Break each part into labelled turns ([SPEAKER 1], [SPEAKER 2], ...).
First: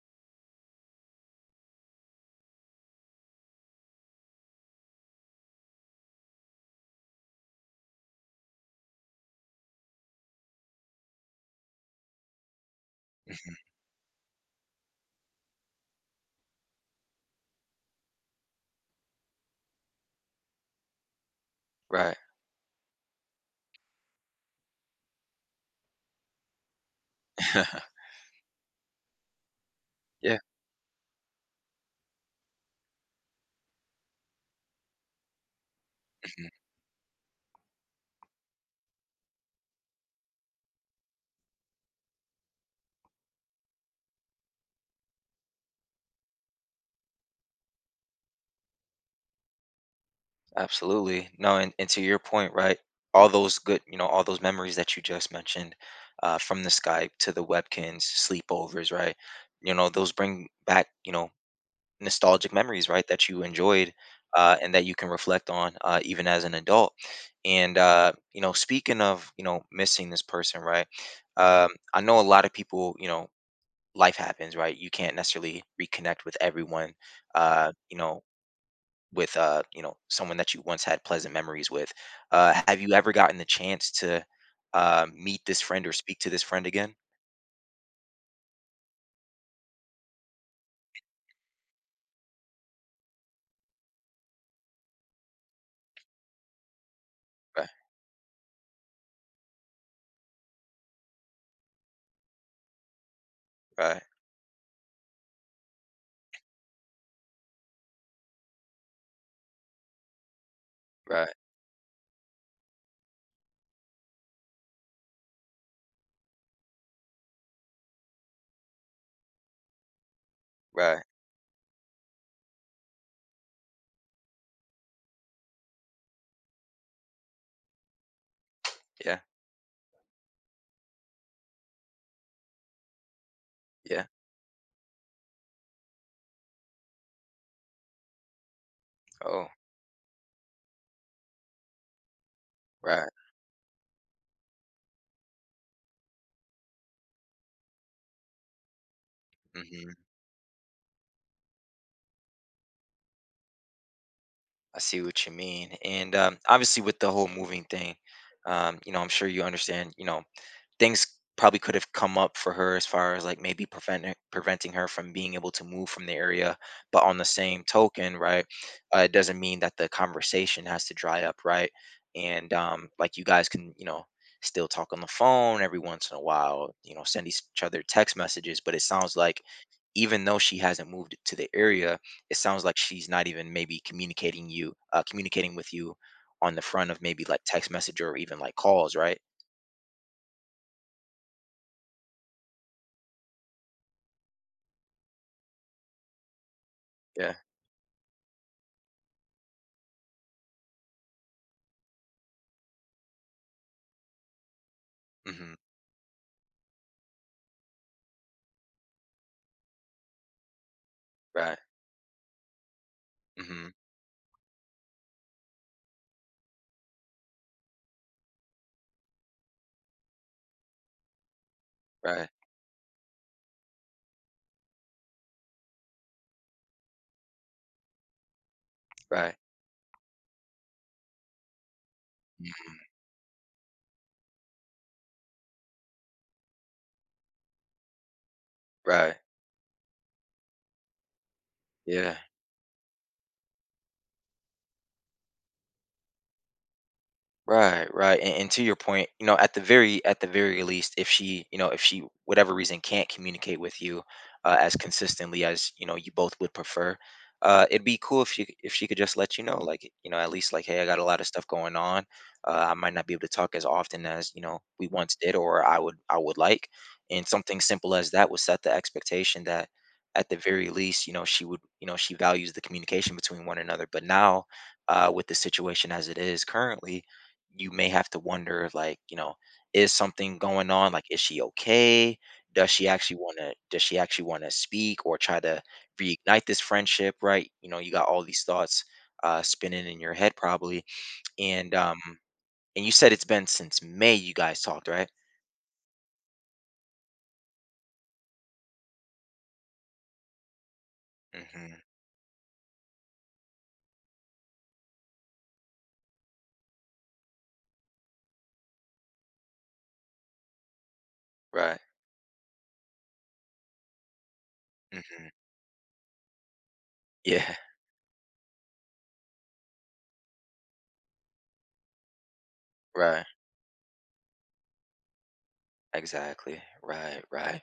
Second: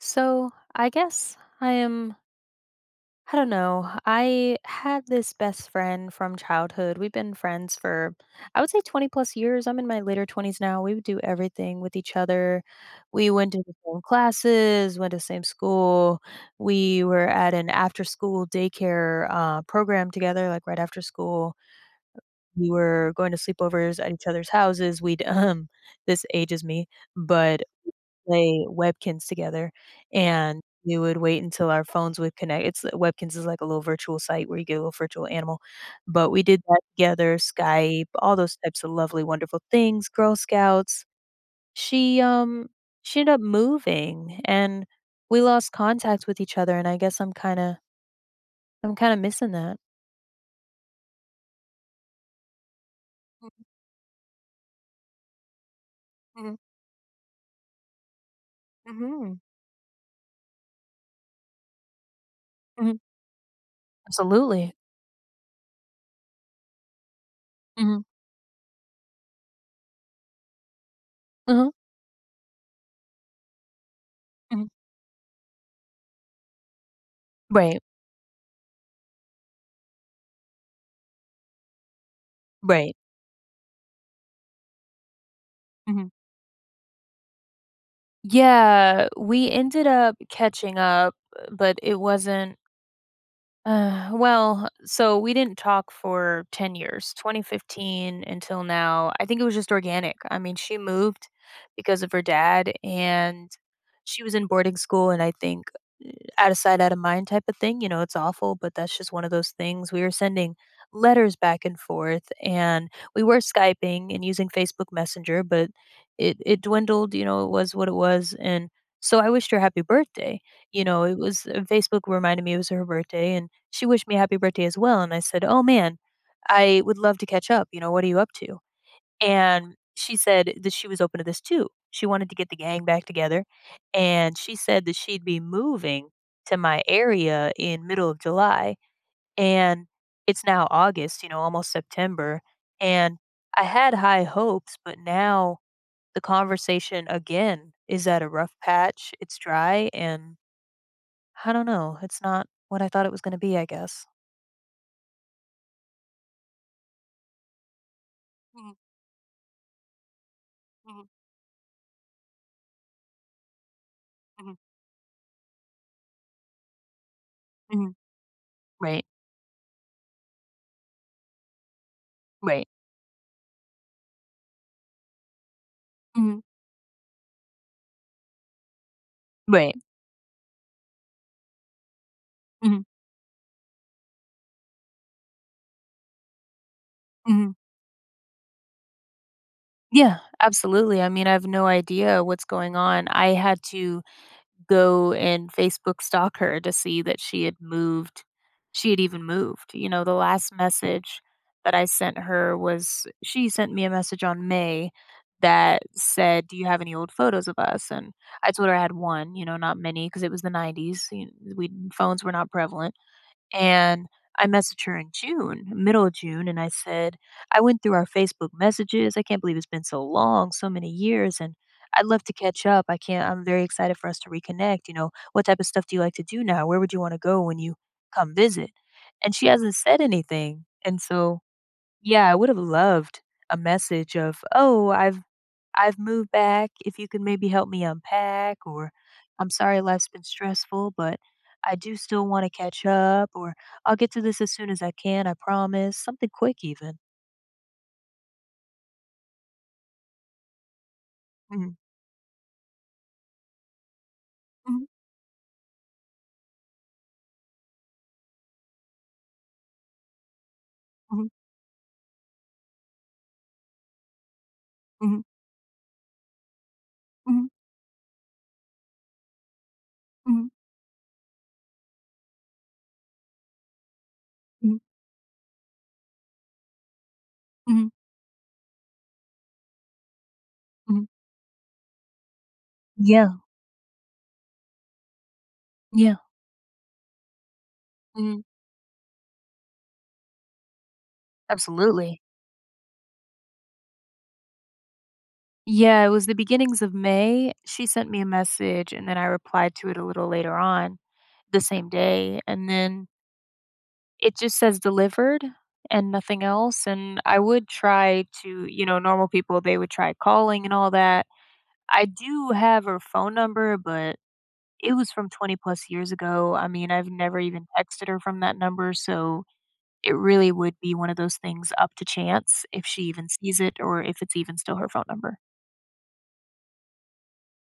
[SPEAKER 1] So I guess I am, I don't know. I had this best friend from childhood. We've been friends for, I would say, 20 plus years. I'm in my later 20s now. We would do everything with each other. We went to the same classes, went to the same school. We were at an after school daycare program together, like right after school.
[SPEAKER 2] Right.
[SPEAKER 1] We were going to sleepovers at each other's houses. We'd, this ages me, but play Webkins together,
[SPEAKER 2] Yeah.
[SPEAKER 1] and we would wait until our phones would connect. It's Webkins is like a little virtual site where you get a little virtual animal, but we
[SPEAKER 2] Mhm.
[SPEAKER 1] did that together, Skype, all those types of lovely, wonderful things, Girl Scouts. She, um, she ended up moving, and we lost contact with each other, and I guess I'm kinda missing that.
[SPEAKER 2] Absolutely. No, and to your point, right? All those good, all those memories that you just mentioned,
[SPEAKER 1] Mhm,
[SPEAKER 2] from the Skype to the Webkins, sleepovers, right?
[SPEAKER 1] mhm,
[SPEAKER 2] Those bring back, nostalgic memories,
[SPEAKER 1] mhm,
[SPEAKER 2] right? That you enjoyed, and
[SPEAKER 1] absolutely.
[SPEAKER 2] that you can reflect on, even as an adult. And
[SPEAKER 1] Mhm,
[SPEAKER 2] speaking of, missing this person, right? Um,
[SPEAKER 1] uh-huh,
[SPEAKER 2] I know a lot of people, life happens,
[SPEAKER 1] mhm,
[SPEAKER 2] right? You can't necessarily reconnect with everyone, uh,
[SPEAKER 1] right,
[SPEAKER 2] you know, with someone that you once had pleasant memories with. Have you
[SPEAKER 1] right,
[SPEAKER 2] ever gotten the chance to meet this friend or
[SPEAKER 1] mhm.
[SPEAKER 2] speak to this friend again?
[SPEAKER 1] Yeah, we ended up catching up, but it wasn't well, so we didn't talk for 10 years,
[SPEAKER 2] Right,
[SPEAKER 1] 2015 until now. I think it was just organic. I mean, she moved because of her dad, and
[SPEAKER 2] right,
[SPEAKER 1] she was in boarding school, and I think uh, out of sight, out of mind type of thing. You know, it's awful, but that's just one of those things. We were sending
[SPEAKER 2] right,
[SPEAKER 1] letters back and forth, and we were Skyping and using Facebook Messenger, but it dwindled. You know, it was what it was. And so I wished her happy birthday,
[SPEAKER 2] right.
[SPEAKER 1] it was Facebook reminded me it was her birthday, and she wished me happy birthday as well, and I said, "Oh, man, I would love to catch up, what are you up to?"
[SPEAKER 2] Yeah,
[SPEAKER 1] And she said that she was open to this too. She wanted to get the gang back together,
[SPEAKER 2] yeah.
[SPEAKER 1] and she said that she'd be moving to my area in middle of July,
[SPEAKER 2] Oh,
[SPEAKER 1] and it's now August, almost September,
[SPEAKER 2] right.
[SPEAKER 1] and I had high hopes, but now the conversation again is at a rough patch. It's dry
[SPEAKER 2] Hmm.
[SPEAKER 1] and I don't know. It's not what I thought it was gonna be, I guess.
[SPEAKER 2] I see what you mean. And obviously, with the whole moving thing,
[SPEAKER 1] Mhm,
[SPEAKER 2] you know, I'm sure you understand. You know,
[SPEAKER 1] mhm,
[SPEAKER 2] things probably could have come up for her as far as like maybe preventing
[SPEAKER 1] mhm,
[SPEAKER 2] preventing her from being able to move from the area, but on the same
[SPEAKER 1] mhm.
[SPEAKER 2] token, right, uh,
[SPEAKER 1] Right,
[SPEAKER 2] it doesn't mean that the conversation has to dry up, right. And
[SPEAKER 1] right,
[SPEAKER 2] like, you guys can, still talk on the phone every once in a
[SPEAKER 1] mhm,
[SPEAKER 2] while, send each other text messages, but it sounds like
[SPEAKER 1] right,
[SPEAKER 2] even though she hasn't moved to the area, it sounds like
[SPEAKER 1] mhm,
[SPEAKER 2] she's not even maybe communicating with you on the front of maybe like
[SPEAKER 1] mhm.
[SPEAKER 2] text message or even like calls, right.
[SPEAKER 1] Yeah, absolutely. I mean, I have no idea what's going on. I had to go and Facebook stalk her to see that
[SPEAKER 2] Yeah.
[SPEAKER 1] she had moved. She had even moved. You know, the last message that I sent her was she sent me a message on May
[SPEAKER 2] Hmm.
[SPEAKER 1] that said, "Do you have any old photos of us?" And I told her I had one. You know, not many because it was the '90s. You know,
[SPEAKER 2] Right.
[SPEAKER 1] we phones were not prevalent
[SPEAKER 2] Mhm.
[SPEAKER 1] and I messaged her in June, middle of June, and I said, I went through our Facebook messages. I can't believe it's been so long, so many years, and I'd love
[SPEAKER 2] Right,
[SPEAKER 1] to catch up. I can't, I'm very excited for us to reconnect. You know, what type of stuff do you like to do now? Where would you want to go when you come visit?
[SPEAKER 2] right.
[SPEAKER 1] And she hasn't said anything. And so yeah, I would have
[SPEAKER 2] Mhm.
[SPEAKER 1] loved a message of, "Oh, I've moved back. If you can maybe help me unpack," or
[SPEAKER 2] Right.
[SPEAKER 1] "I'm sorry life's been stressful, but I do
[SPEAKER 2] Yeah.
[SPEAKER 1] still want to catch up," or "I'll get to this as soon as I can. I promise." Something quick, even.
[SPEAKER 2] Right, right. And, to your point, at the very least, if she,
[SPEAKER 1] Mhm,
[SPEAKER 2] whatever reason can't communicate with you, as
[SPEAKER 1] mhm,
[SPEAKER 2] consistently as you both would prefer, it'd be cool if she could just let you know, like at least like, hey, I got a lot of
[SPEAKER 1] mhm,
[SPEAKER 2] stuff going on. I might not be able to talk as often as we once
[SPEAKER 1] mhm,
[SPEAKER 2] did, or I would like. And
[SPEAKER 1] mhm,
[SPEAKER 2] something simple as that would set the expectation that at the
[SPEAKER 1] mhm,
[SPEAKER 2] very least, she would, you know, she values the communication between one another. But now,
[SPEAKER 1] mhm,
[SPEAKER 2] with the situation as it is currently, you may
[SPEAKER 1] mhm,
[SPEAKER 2] have to wonder like is something going on, like
[SPEAKER 1] mhm.
[SPEAKER 2] is she okay, does she actually
[SPEAKER 1] Yeah,
[SPEAKER 2] want to does she actually want to speak or try to
[SPEAKER 1] yeah,
[SPEAKER 2] reignite this friendship, right? You got all
[SPEAKER 1] mhm,
[SPEAKER 2] these thoughts spinning in your head probably. And
[SPEAKER 1] absolutely.
[SPEAKER 2] you said it's been since May you guys talked, right?
[SPEAKER 1] Yeah, it was the beginnings of May. She sent me a message, and then I replied to it a little later on the
[SPEAKER 2] Mm-hmm.
[SPEAKER 1] same day, and then it just says delivered and nothing else, and I would try to, normal people, they would try calling and all that.
[SPEAKER 2] Right.
[SPEAKER 1] I do have her phone number, but it was
[SPEAKER 2] Mm-hmm.
[SPEAKER 1] from 20 plus years ago. I mean, I've never
[SPEAKER 2] Yeah.
[SPEAKER 1] even texted her from that number, so it really would be one of those things up to chance if she
[SPEAKER 2] Right.
[SPEAKER 1] even sees it or if it's even still her phone number.
[SPEAKER 2] Exactly. Right, right.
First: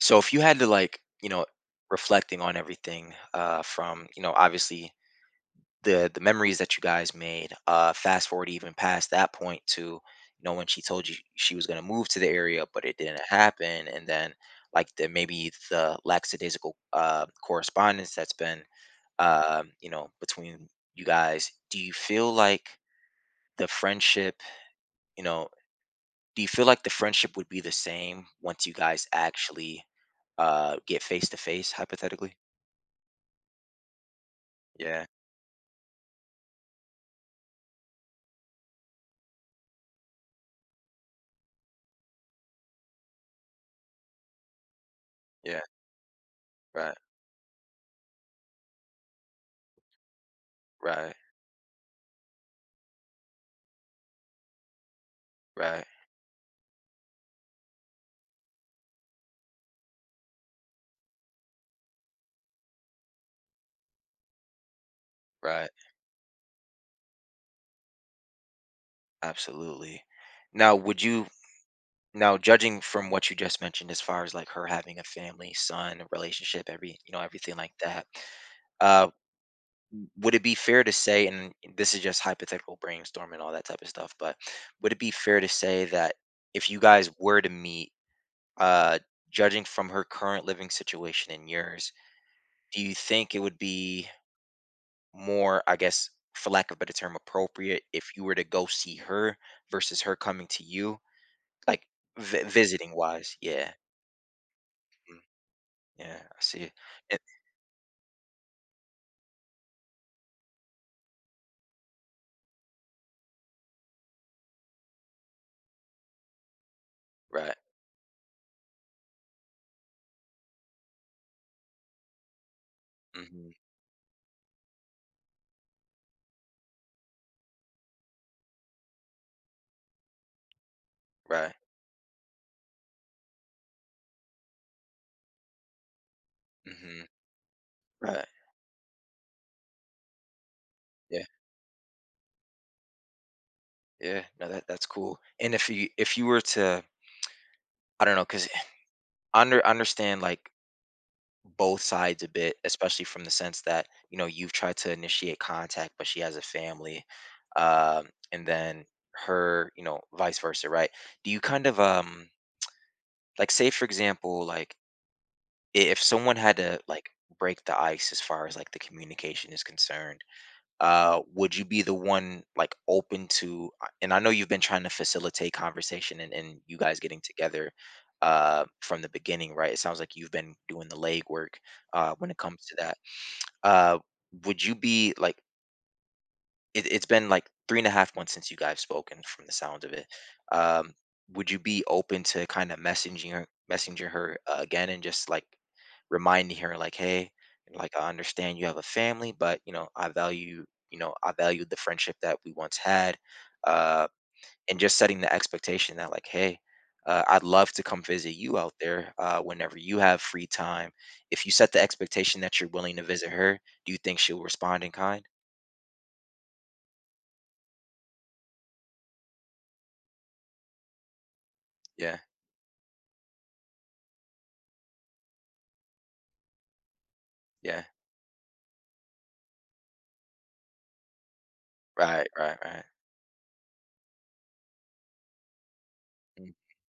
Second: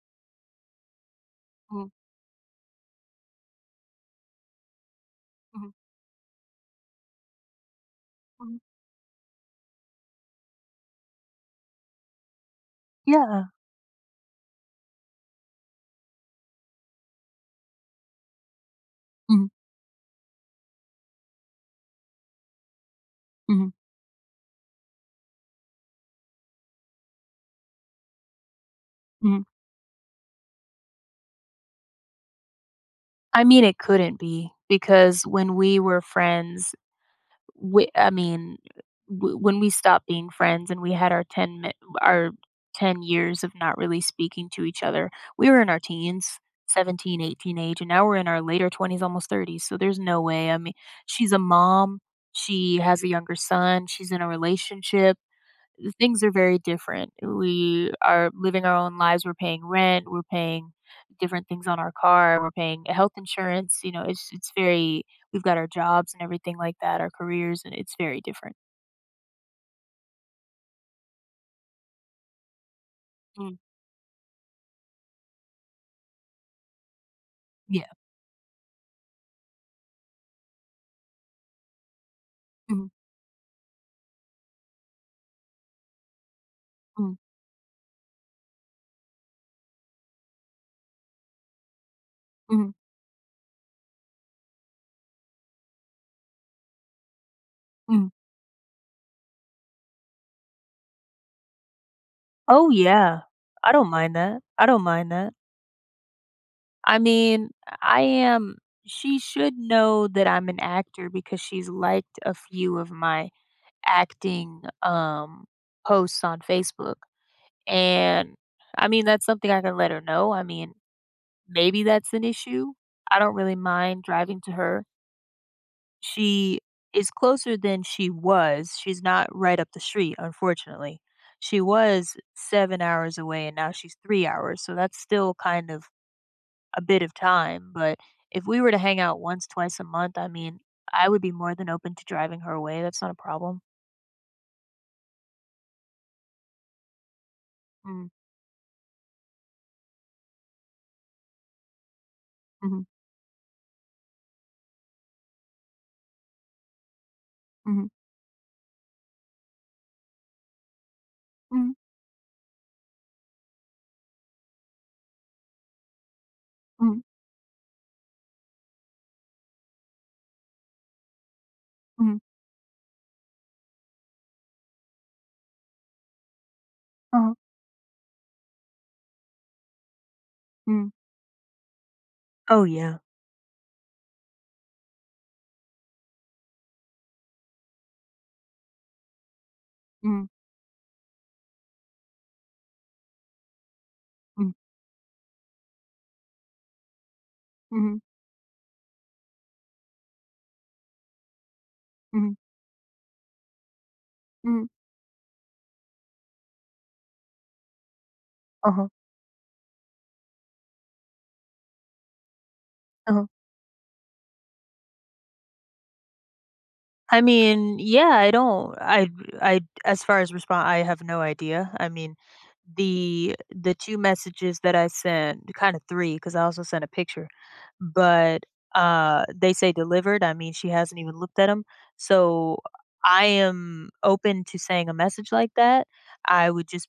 [SPEAKER 2] So if you had to like
[SPEAKER 1] Mhm,
[SPEAKER 2] reflecting on everything, from obviously
[SPEAKER 1] mhm,
[SPEAKER 2] the memories that you guys made, fast forward
[SPEAKER 1] mhm.
[SPEAKER 2] even past that point to when she told you she was going to move to the area, but it didn't
[SPEAKER 1] Yeah.
[SPEAKER 2] happen. And then like the maybe the lackadaisical correspondence that's been,
[SPEAKER 1] Mhm,
[SPEAKER 2] between you guys, do you feel like the
[SPEAKER 1] mhm,
[SPEAKER 2] friendship, you know do you feel like the friendship would be the same once you guys
[SPEAKER 1] mhm.
[SPEAKER 2] actually get face to face hypothetically?
[SPEAKER 1] I mean, it couldn't be
[SPEAKER 2] Yeah,
[SPEAKER 1] because when we were friends, We I mean, w when we stopped being friends and we had our 10 mi our 10 years of not really speaking to each other, we
[SPEAKER 2] yeah.
[SPEAKER 1] were in our teens,
[SPEAKER 2] Right,
[SPEAKER 1] 17, 18 age, and now we're in our later 20s, almost 30s, so there's no way, I mean,
[SPEAKER 2] right,
[SPEAKER 1] she's a mom, she has a younger son, she's in a relationship,
[SPEAKER 2] right,
[SPEAKER 1] things are very different. We are living our own lives. We're paying rent. We're paying different things on our car. We're paying health insurance. You know, it's very. We've got our
[SPEAKER 2] right.
[SPEAKER 1] jobs and everything like that. Our careers and it's very different.
[SPEAKER 2] Absolutely. Now, would you now judging from what you
[SPEAKER 1] Mm,
[SPEAKER 2] just mentioned as far as like her having a family, son, a relationship, every everything like
[SPEAKER 1] yeah.
[SPEAKER 2] that, uh, would it be fair to say, and this is just hypothetical
[SPEAKER 1] Mhm,
[SPEAKER 2] brainstorming and all that type of stuff, but would it be fair to say that if you guys
[SPEAKER 1] mhm,
[SPEAKER 2] were to meet, uh, judging from her current living situation and yours,
[SPEAKER 1] mhm,
[SPEAKER 2] do you think it would be more, I guess, for lack of a better term, appropriate
[SPEAKER 1] mhm.
[SPEAKER 2] if you were to go see her versus her coming to you? Like, vi
[SPEAKER 1] Oh,
[SPEAKER 2] visiting
[SPEAKER 1] yeah.
[SPEAKER 2] wise,
[SPEAKER 1] I
[SPEAKER 2] yeah.
[SPEAKER 1] don't mind that. I don't mind
[SPEAKER 2] Mm,
[SPEAKER 1] that.
[SPEAKER 2] yeah, I see.
[SPEAKER 1] I
[SPEAKER 2] And
[SPEAKER 1] mean, I am. She should know that I'm an actor because she's liked a few of my acting posts on Facebook.
[SPEAKER 2] right,
[SPEAKER 1] And I mean, that's something I can let her know. I mean, maybe that's an issue. I don't
[SPEAKER 2] mhm,
[SPEAKER 1] really mind driving to her. She is closer than she was. She's not right up the street, unfortunately.
[SPEAKER 2] right,
[SPEAKER 1] She was 7 hours away and now she's 3 hours. So that's still kind of a bit
[SPEAKER 2] mhm,
[SPEAKER 1] of time. But
[SPEAKER 2] right,
[SPEAKER 1] if we were to hang out once, twice a month, I mean, I
[SPEAKER 2] yeah,
[SPEAKER 1] would be more than open to driving her away. That's not a problem.
[SPEAKER 2] yeah, no, that's cool. And if you were to, I
[SPEAKER 1] Mm,
[SPEAKER 2] don't know, cause understand, like, both sides a bit,
[SPEAKER 1] mhm,
[SPEAKER 2] especially from the sense that, you've tried to initiate contact, but she has a family,
[SPEAKER 1] mhm,
[SPEAKER 2] and then her, vice versa, right? Do you kind
[SPEAKER 1] mhm,
[SPEAKER 2] of, like, say, for example, like if someone had to
[SPEAKER 1] mhm,
[SPEAKER 2] like break the ice as far as like the communication is concerned, would you be the
[SPEAKER 1] mhm,
[SPEAKER 2] one like open to and I know you've been trying to facilitate conversation, and you guys getting
[SPEAKER 1] uh-huh,
[SPEAKER 2] together from the beginning, right? It sounds like you've been doing
[SPEAKER 1] mhm.
[SPEAKER 2] the legwork when it
[SPEAKER 1] Oh,
[SPEAKER 2] comes to that,
[SPEAKER 1] yeah.
[SPEAKER 2] uh would you be like, it's been like 3.5 months since you guys spoken, from the sound of it.
[SPEAKER 1] Mm,
[SPEAKER 2] um would you be open to kind of messaging her
[SPEAKER 1] mm,
[SPEAKER 2] again and just like reminding her like, hey, like
[SPEAKER 1] mhm.
[SPEAKER 2] I understand you have a family, but you know I valued the friendship
[SPEAKER 1] Mhm,
[SPEAKER 2] that we once had, uh
[SPEAKER 1] mhm.
[SPEAKER 2] and just setting the expectation that like, hey, I'd love to come visit you out
[SPEAKER 1] Uh-huh,
[SPEAKER 2] there whenever you have free time. If you set the expectation that you're willing to
[SPEAKER 1] uh-huh.
[SPEAKER 2] visit her, do you think she'll respond in kind?
[SPEAKER 1] I mean, yeah, I don't I as far as respon I have no idea. I mean,
[SPEAKER 2] Yeah,
[SPEAKER 1] the 2 messages that I sent, kind of three, because I also sent a picture,
[SPEAKER 2] yeah.
[SPEAKER 1] but, they say delivered. I mean, she hasn't even looked at them.
[SPEAKER 2] Right, right,
[SPEAKER 1] So
[SPEAKER 2] right.
[SPEAKER 1] I am open to saying a message like that. I
[SPEAKER 2] Mm,
[SPEAKER 1] would just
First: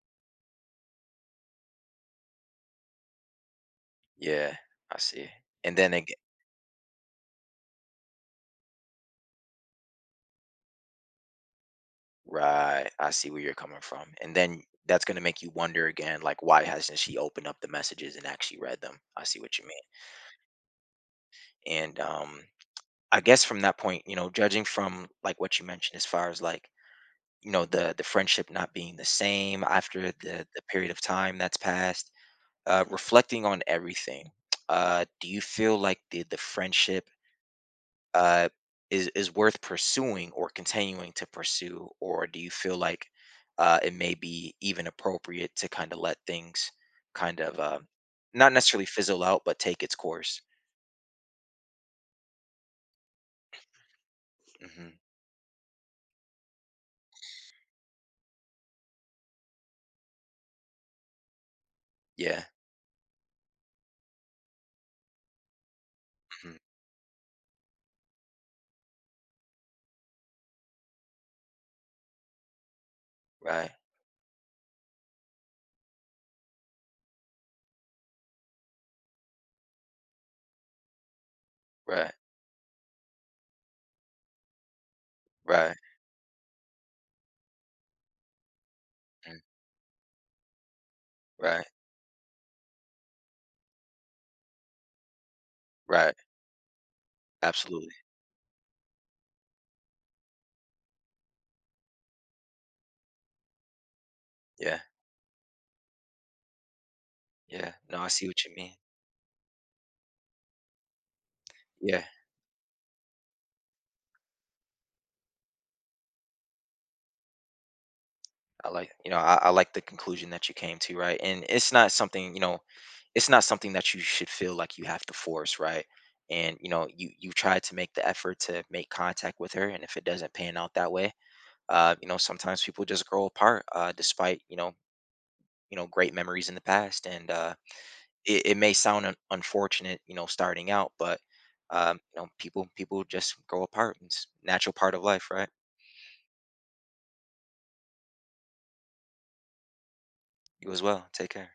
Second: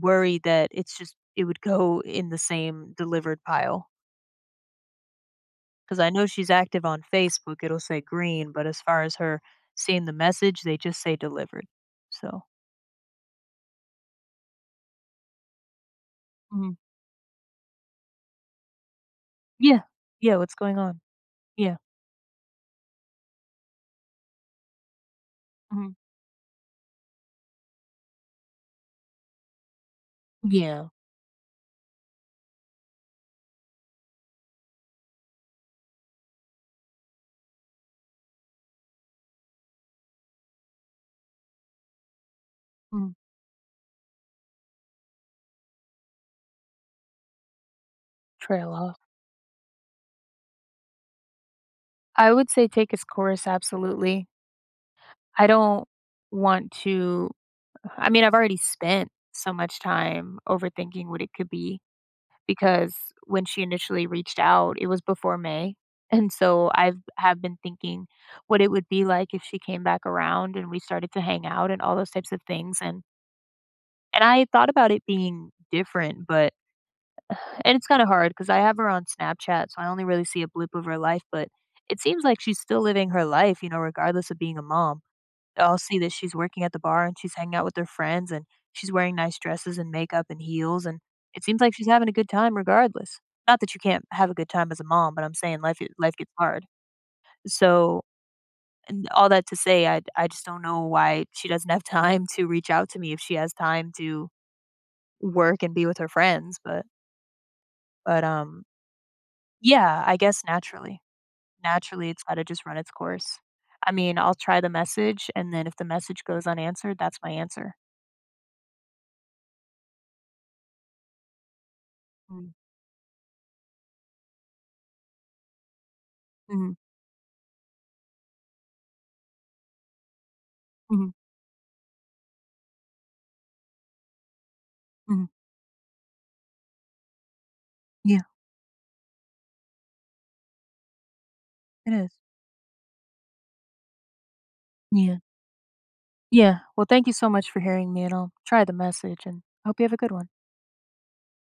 [SPEAKER 1] worry that it would go in the same delivered pile.
[SPEAKER 2] yeah, I see. And then
[SPEAKER 1] Because I
[SPEAKER 2] again,
[SPEAKER 1] know she's active on Facebook, it'll say green, but as far as her seeing the message, they just say delivered. So,
[SPEAKER 2] right, I see where you're coming from. And then that's going to make you wonder again, like, why
[SPEAKER 1] mhm.
[SPEAKER 2] hasn't she opened up the messages and actually read them? I see what you mean.
[SPEAKER 1] Yeah, yeah, what's going on? Yeah,
[SPEAKER 2] And I guess from that point, judging from like what you
[SPEAKER 1] mhm.
[SPEAKER 2] mentioned as far as like, the friendship not being the same after the
[SPEAKER 1] Yeah,
[SPEAKER 2] period of time that's passed, reflecting on everything, do you feel like the friendship uh, is worth pursuing or continuing to pursue, or do you feel like
[SPEAKER 1] mhm.
[SPEAKER 2] it may be even appropriate to kind of let things kind of, not
[SPEAKER 1] Trail
[SPEAKER 2] necessarily
[SPEAKER 1] off.
[SPEAKER 2] fizzle out, but take its course?
[SPEAKER 1] I would say take his course, absolutely.
[SPEAKER 2] Hmm.
[SPEAKER 1] I don't want to, I mean, I've already spent so much time overthinking what it could be.
[SPEAKER 2] Yeah.
[SPEAKER 1] Because when she initially reached out, it was before May. And
[SPEAKER 2] Hmm.
[SPEAKER 1] so I've have been thinking what it would be like if she came back around and we started to hang out and all those types of things,
[SPEAKER 2] Right.
[SPEAKER 1] and I thought about it being different, but and it's kind of hard cuz I have her on Snapchat, so I only really see a blip of her life, but it
[SPEAKER 2] Right.
[SPEAKER 1] seems like she's still living her life, you know, regardless of being a mom.
[SPEAKER 2] Right.
[SPEAKER 1] I'll see that she's working at the bar and she's hanging out with her friends and she's wearing
[SPEAKER 2] Mhm.
[SPEAKER 1] nice dresses and makeup and heels and it seems
[SPEAKER 2] Right.
[SPEAKER 1] like she's having a good time regardless. Not that you can't have a good time as a mom, but I'm saying life
[SPEAKER 2] Right.
[SPEAKER 1] gets hard.
[SPEAKER 2] Absolutely.
[SPEAKER 1] So and all that to say, I just don't know why she doesn't have time to reach out to me if she has time to
[SPEAKER 2] Yeah.
[SPEAKER 1] work and be with her friends. But
[SPEAKER 2] Yeah. No, I
[SPEAKER 1] but
[SPEAKER 2] see what you
[SPEAKER 1] um
[SPEAKER 2] mean.
[SPEAKER 1] yeah, I guess naturally,
[SPEAKER 2] Yeah.
[SPEAKER 1] naturally it's got to just run its course. I mean, I'll try the message, and then if the message goes unanswered, that's my answer.
[SPEAKER 2] I like the conclusion that you came to, right? And it's not
[SPEAKER 1] Mm-hmm.
[SPEAKER 2] something that you should feel like you have to force, right? And you
[SPEAKER 1] Mm-hmm.
[SPEAKER 2] know, you you try to make the effort to make contact with her, and if it doesn't pan out that way, sometimes people just grow apart, despite
[SPEAKER 1] Mhm.
[SPEAKER 2] great memories in the past. And
[SPEAKER 1] Yeah,
[SPEAKER 2] it may sound unfortunate, starting out, but
[SPEAKER 1] it is.
[SPEAKER 2] people just grow apart. It's a natural part of
[SPEAKER 1] Yeah.
[SPEAKER 2] life, right?
[SPEAKER 1] Yeah. Well, thank you so much for hearing me, and I'll try the message, and I hope you have a good one.
[SPEAKER 2] You as well. Take care.